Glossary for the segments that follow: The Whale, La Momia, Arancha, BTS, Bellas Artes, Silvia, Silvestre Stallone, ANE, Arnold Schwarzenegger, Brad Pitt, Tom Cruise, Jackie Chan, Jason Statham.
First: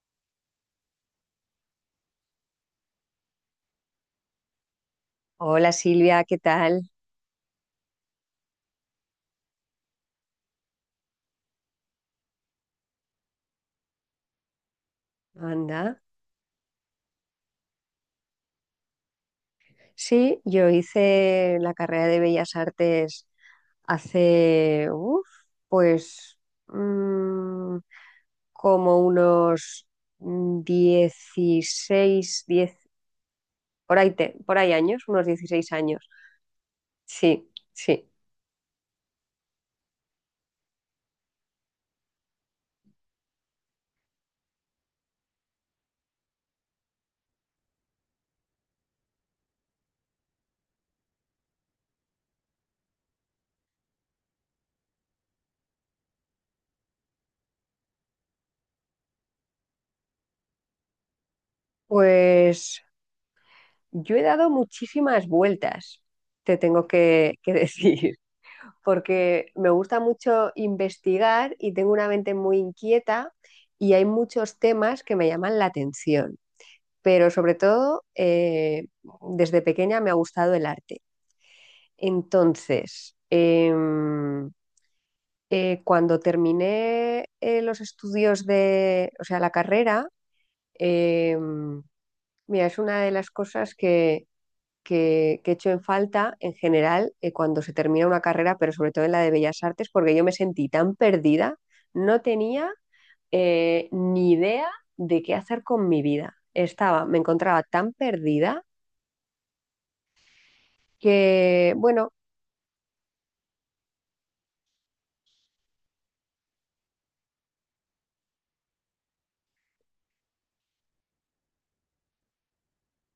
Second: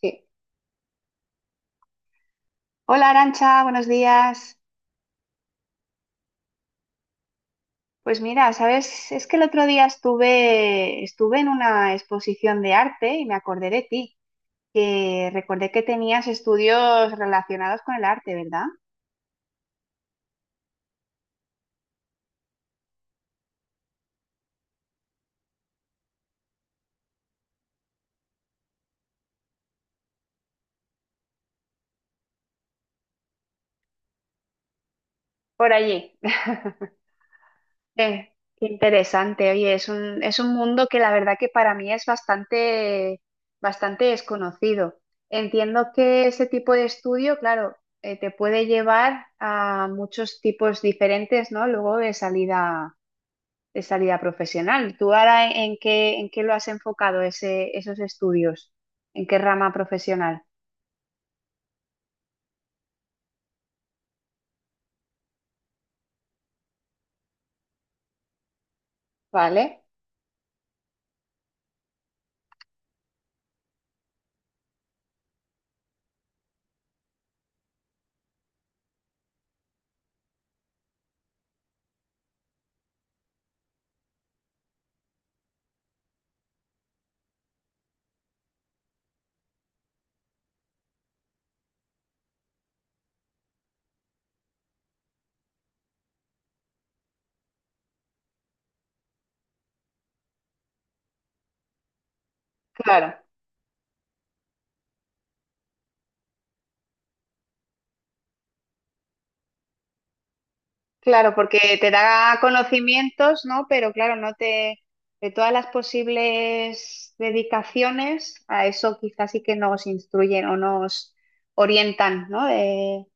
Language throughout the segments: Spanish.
Sí. Hola Arancha, buenos días. Hola Silvia, ¿qué tal? Pues mira, sabes, es que el otro día estuve, en una exposición de arte y me acordé de ti, que recordé que Anda. tenías estudios relacionados con el arte, ¿verdad? Sí, yo hice la carrera de Bellas Artes hace, uf, pues, mm, como unos 16 10 por ahí, por ahí años, unos dieciséis Por años. allí. Sí, sí. Eh, qué interesante. Oye, es un mundo que la verdad que para mí es bastante, bastante desconocido. Entiendo que ese tipo de estudio, claro, te puede llevar a muchos tipos diferentes, ¿no? Luego de salida profesional. ¿Tú ahora en, en qué lo has enfocado ese, esos estudios? ¿En qué rama profesional? Pues yo he dado muchísimas vueltas, te tengo que decir. Porque me ¿Vale? gusta mucho investigar y tengo una mente muy inquieta y hay muchos temas que me llaman la atención, pero sobre todo desde pequeña me ha gustado el arte. Entonces, cuando terminé los estudios de, o sea, la carrera, em, mira, es una de las cosas que echo en falta en general cuando se termina una carrera, pero sobre todo en la de Bellas Artes, porque yo me sentí tan perdida, no tenía Claro, ni idea de qué hacer con mi vida. Estaba, me encontraba tan perdida claro, que, porque te bueno, da conocimientos, ¿no? Pero claro, no te, de todas las posibles dedicaciones, a eso quizás sí que nos instruyen o nos orientan, ¿no?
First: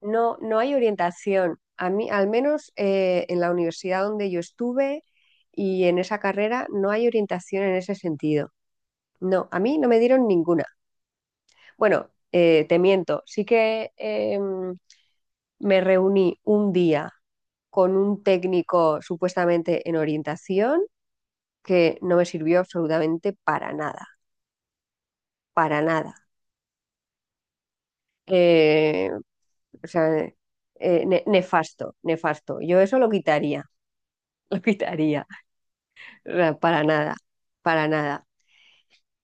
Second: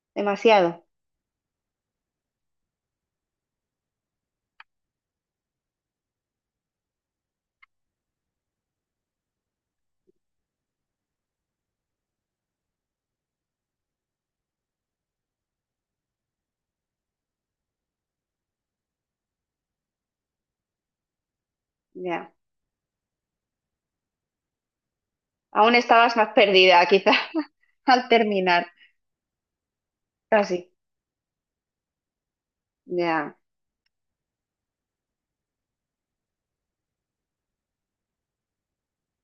no, no hay Demasiado. orientación. A mí, al menos en la universidad donde yo estuve y en esa carrera, no hay orientación en ese sentido. No, a mí no me dieron ninguna. Bueno, te miento, sí que me reuní un día con un técnico supuestamente en orientación que no me Ya. sirvió absolutamente para nada, Aún para nada. estabas más perdida, quizás, al terminar, Eh, o sea, casi. eh, ne- nefasto, nefasto. Yo eso lo Ya, quitaría, lo quitaría. O sea, para nada, para nada.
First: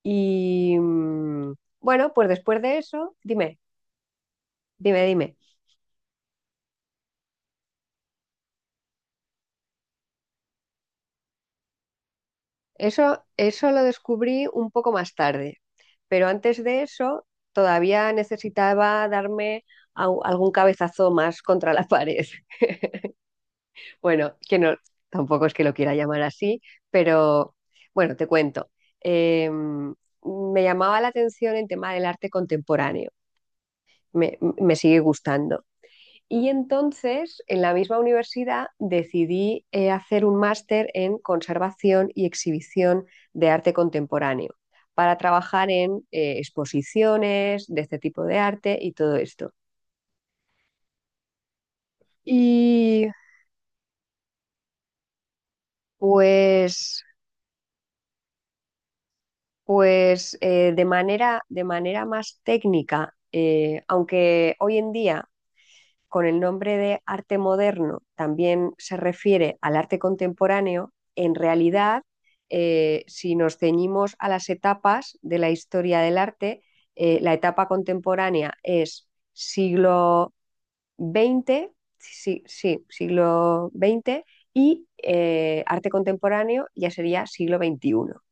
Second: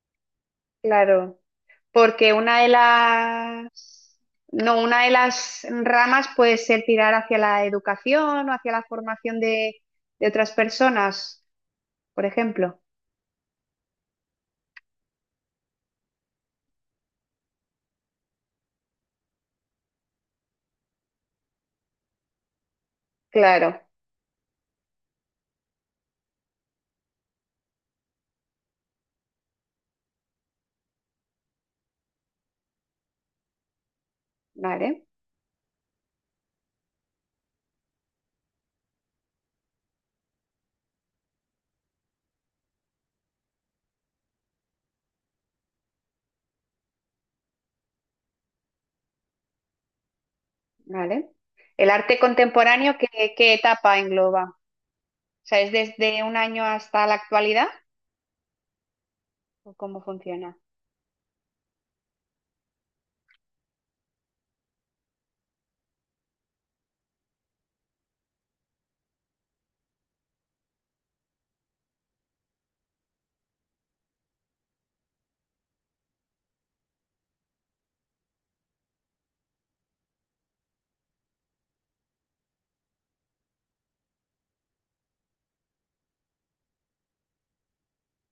Y claro. Bueno, pues Porque una después de de eso, dime, las, no, dime, una de dime. las ramas puede ser tirar hacia la educación o hacia la formación de otras personas, por ejemplo. Eso lo descubrí un poco más tarde, pero antes de eso todavía necesitaba darme algún cabezazo más contra la pared. Claro, Bueno, que no, tampoco es que lo quiera llamar así, pero bueno, te cuento. Me llamaba la atención el tema del arte contemporáneo. Me sigue vale, gustando. Y entonces, en la misma universidad, decidí hacer un máster en conservación y exhibición de arte contemporáneo para trabajar en exposiciones de este tipo de arte y todo esto. vale. El arte contemporáneo, Y ¿qué, qué etapa engloba? O sea, ¿es desde un año pues, hasta la actualidad? ¿O cómo pues funciona? eh, de manera más técnica, aunque hoy en día con el nombre de arte moderno también se refiere al arte contemporáneo, en realidad, si nos ceñimos a las etapas de la historia del arte, la etapa contemporánea es siglo XX, sí, sí, siglo XX, y arte contemporáneo ya sería siglo XXI.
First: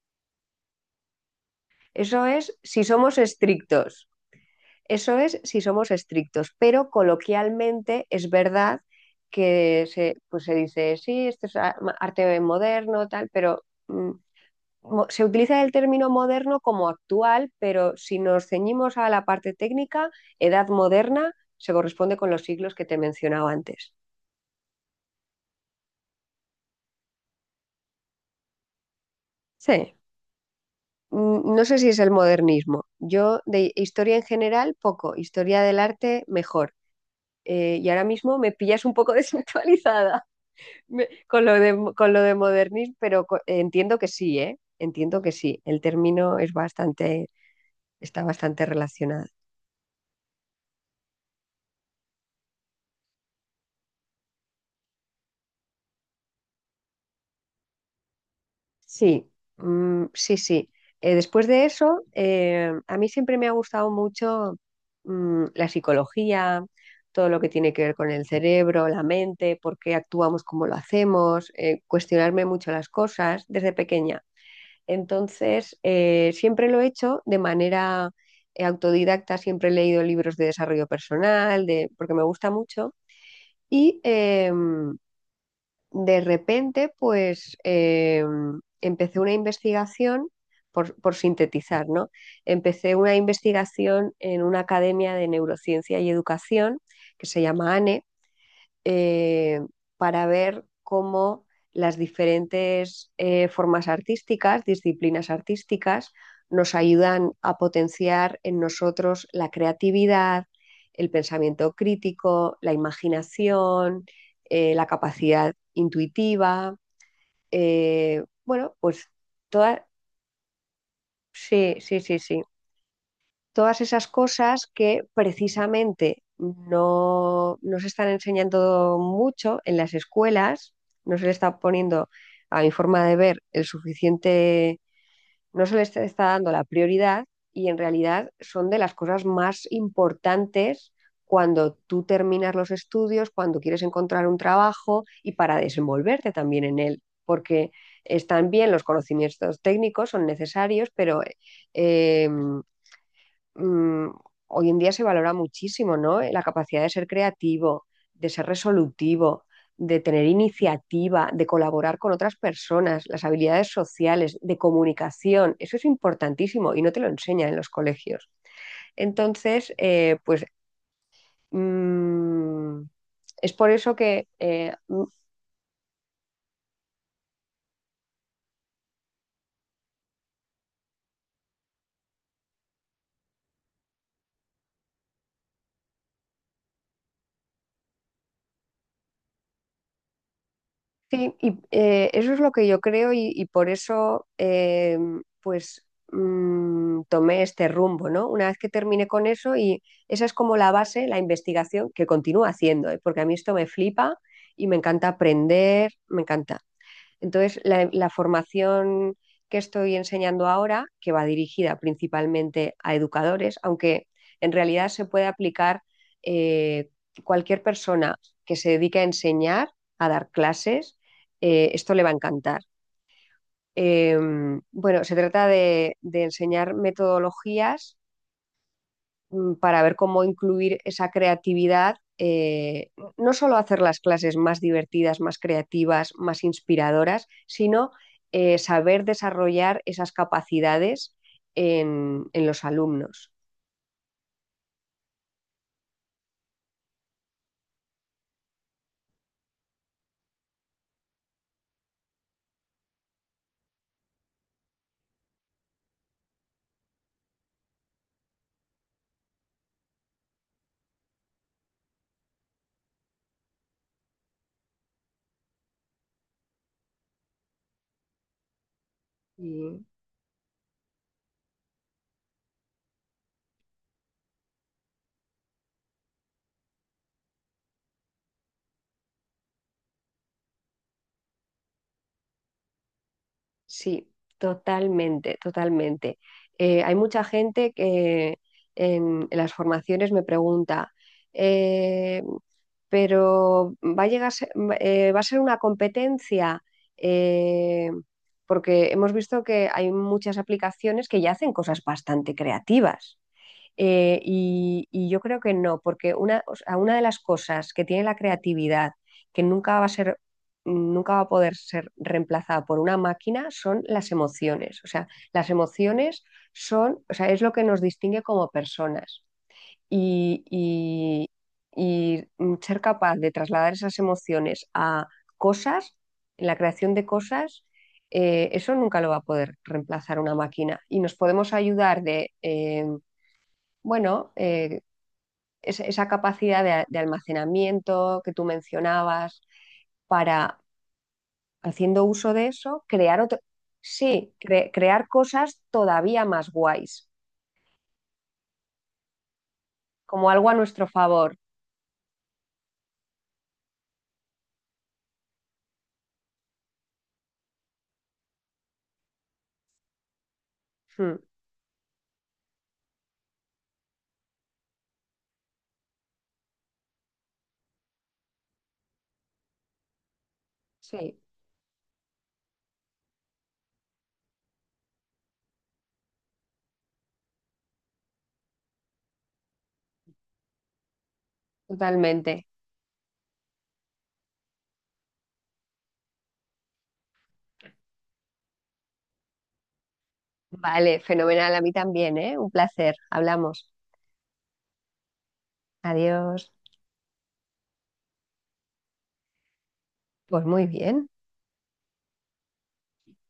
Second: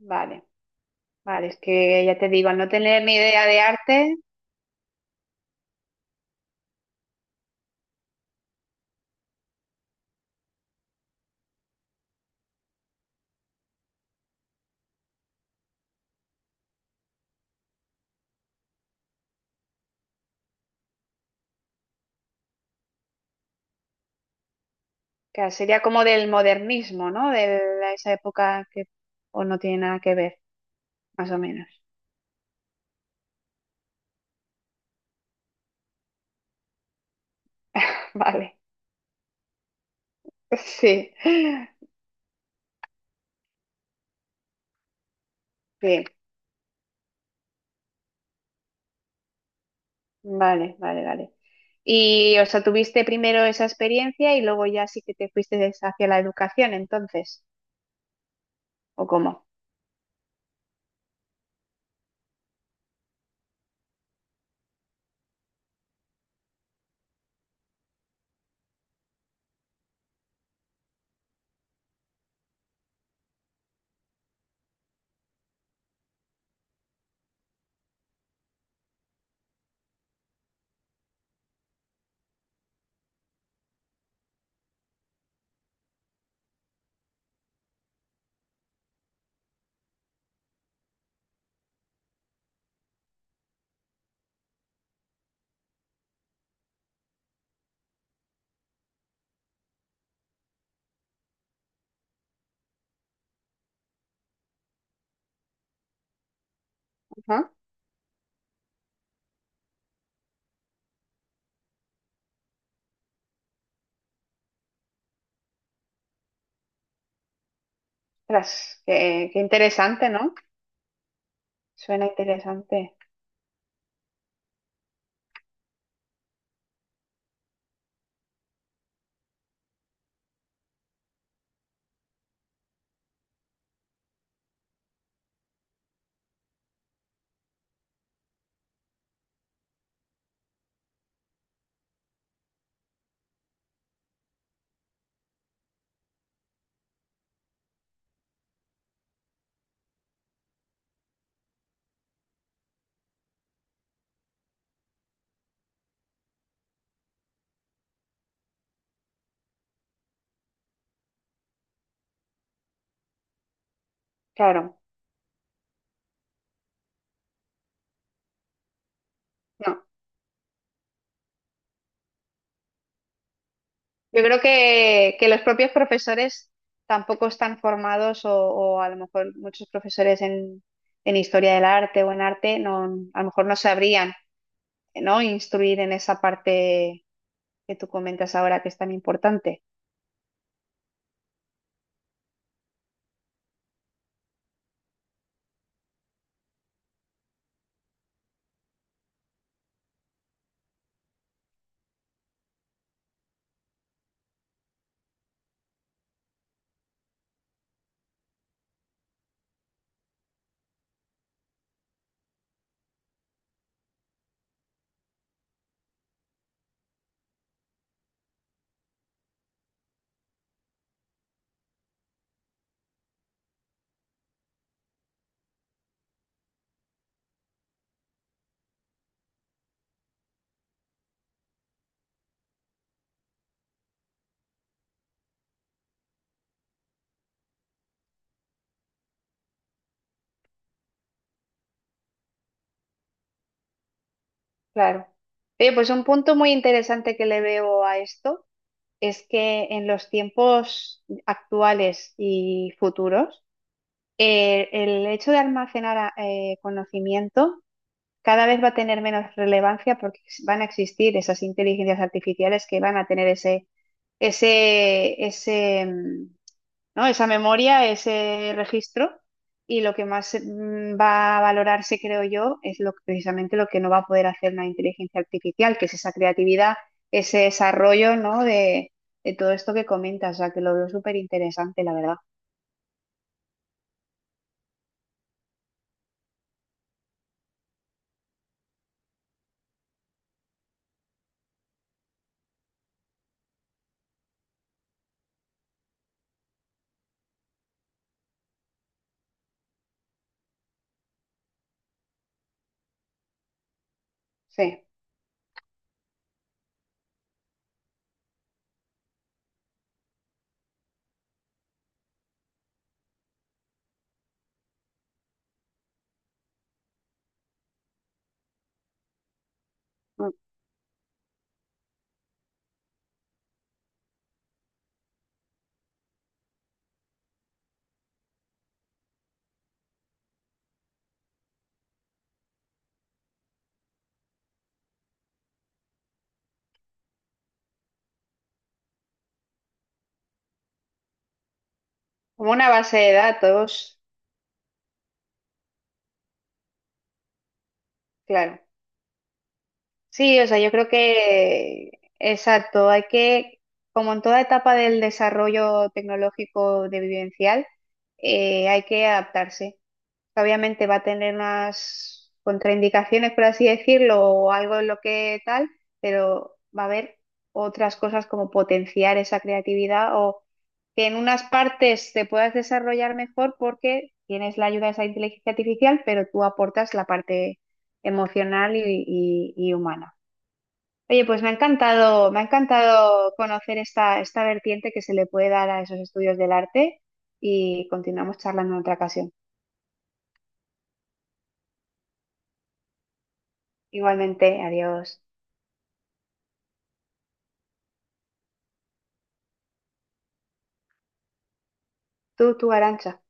Vale, vale, es que ya Eso te digo, es al no si tener ni somos idea de estrictos. arte, Eso es si somos estrictos, pero coloquialmente es verdad que se, pues se dice, sí, esto es arte moderno, tal, pero se utiliza el término moderno como actual, pero si nos ceñimos a la parte técnica, edad moderna se corresponde con los siglos que te mencionaba antes. que sería como del modernismo, ¿no? De la- esa época que o no tiene Sí, nada que ver, más o no menos. sé si es el modernismo. Yo de historia en general, poco, historia del arte, mejor. Y ahora mismo me Vale, pillas un poco desactualizada. Sí, Con lo de modernismo, pero entiendo que sí, ¿eh? Entiendo que sí. El sí, término es bastante, está bastante relacionado. vale, vale. Y, o sea, tuviste primero esa experiencia y luego ya sí que te fuiste hacia la educación, entonces, ¿o Sí, cómo? mm, sí, sí. Después de eso, a mí siempre me ha gustado mucho la psicología, todo lo que tiene que ver con el cerebro, la mente, por qué actuamos como lo hacemos, cuestionarme mucho las cosas desde pequeña. Entonces, siempre lo he hecho de manera autodidacta, siempre he leído libros de desarrollo personal, de, porque me gusta mucho. Y de repente, pues empecé una investigación, por sintetizar, ¿no? Empecé una investigación en una academia de neurociencia y educación que se llama ANE eh, para ver cómo las diferentes formas artísticas, disciplinas artísticas, nos ayudan Ajá. a potenciar en nosotros la creatividad, el pensamiento crítico, la imaginación, la capacidad intuitiva. Bueno, Ostras, pues qué, qué todas... interesante, ¿no? Sí, sí, Suena sí, sí, interesante. todas esas cosas que precisamente no, no se están enseñando mucho en las escuelas, no se le está poniendo, a mi forma de ver, el suficiente, no se le está dando la prioridad y en realidad son de las cosas más importantes cuando tú terminas los estudios, cuando quieres encontrar un trabajo y para desenvolverte también en él, porque están bien los conocimientos técnicos, son necesarios, pero mm, hoy en día se valora muchísimo, ¿no? La capacidad de ser creativo, de ser resolutivo, de tener iniciativa, de colaborar con otras personas, las habilidades sociales, de Claro, comunicación, eso es importantísimo y no te lo enseñan en los colegios. Entonces, no. pues mm, es por eso Yo que creo eh, que los propios profesores tampoco están formados o a lo mejor muchos profesores en historia del arte o en arte no, a lo mejor no sabrían, ¿no? Instruir en esa parte que tú comentas ahora que es tan importante. Sí, y eso es lo que yo creo y, por eso pues tomé este rumbo, ¿no? Una vez que terminé con eso y esa es como la base, la investigación que continúo haciendo, ¿eh? Porque a mí esto me flipa y me encanta aprender, me encanta. Entonces, la formación que estoy enseñando ahora, que va dirigida principalmente a educadores, aunque en realidad se puede aplicar eh, cualquier persona que se dedique a enseñar, a dar clases, esto le va a encantar. Eh, bueno, se trata de, enseñar metodologías para ver cómo incluir esa creatividad, no solo hacer las clases más divertidas, más creativas, más inspiradoras, sino saber desarrollar esas capacidades en, los alumnos. Claro. Oye, pues un punto muy interesante que le veo a esto es que en los tiempos actuales y futuros, el hecho de almacenar a- conocimiento cada vez va a tener menos relevancia porque van a existir esas inteligencias artificiales que van a tener ese, ese, ese, mm, ¿no? Esa memoria, ese registro, y Sí. lo que más va a valorarse, creo yo, es lo, precisamente lo que no va a poder hacer una inteligencia artificial, que es esa creatividad, ese desarrollo, ¿no? De todo esto que comentas, o sea, que lo veo súper interesante, la verdad. Sí, totalmente, totalmente. Hay mucha gente que en las formaciones me pregunta, eh, pero va a llegar, a ser- va a ser una competencia, eh, porque hemos visto que hay muchas aplicaciones que ya hacen cosas bastante creativas. Sí. Y, yo creo que no, porque una, o sea, una de las cosas que tiene la creatividad, que nunca va a ser, nunca va a poder ser reemplazada por una máquina, son las emociones. O sea, las emociones son, o sea, es lo que nos distingue como personas. Mm. Y, y- y ser capaz de trasladar esas emociones a cosas, en la creación de cosas, eso nunca lo va a poder reemplazar una máquina. Y nos podemos ayudar de... bueno, eh, esa capacidad de almacenamiento que tú mencionabas para, haciendo uso de Como una eso, base de crear otro, datos, sí, crear cosas todavía más guays, claro. como Sí, o algo a sea, yo nuestro creo favor. que, exacto, hay que, como en toda etapa del desarrollo tecnológico de vivencial, hay que adaptarse que obviamente va a Mm, tener unas contraindicaciones, por así decirlo, o algo en lo que tal, pero va a haber otras cosas como potenciar esa creatividad o que en sí, unas partes te puedas desarrollar mejor porque tienes la ayuda de esa inteligencia artificial, pero tú aportas la parte emocional y humana. Oye, pues me ha totalmente. encantado conocer esta, esta vertiente que se le puede dar a esos estudios del arte y continuamos charlando en otra ocasión. Vale, fenomenal, a mí también, ¿eh? Un placer. Hablamos. Igualmente, adiós. Adiós. Pues muy bien. Tú, Arancha.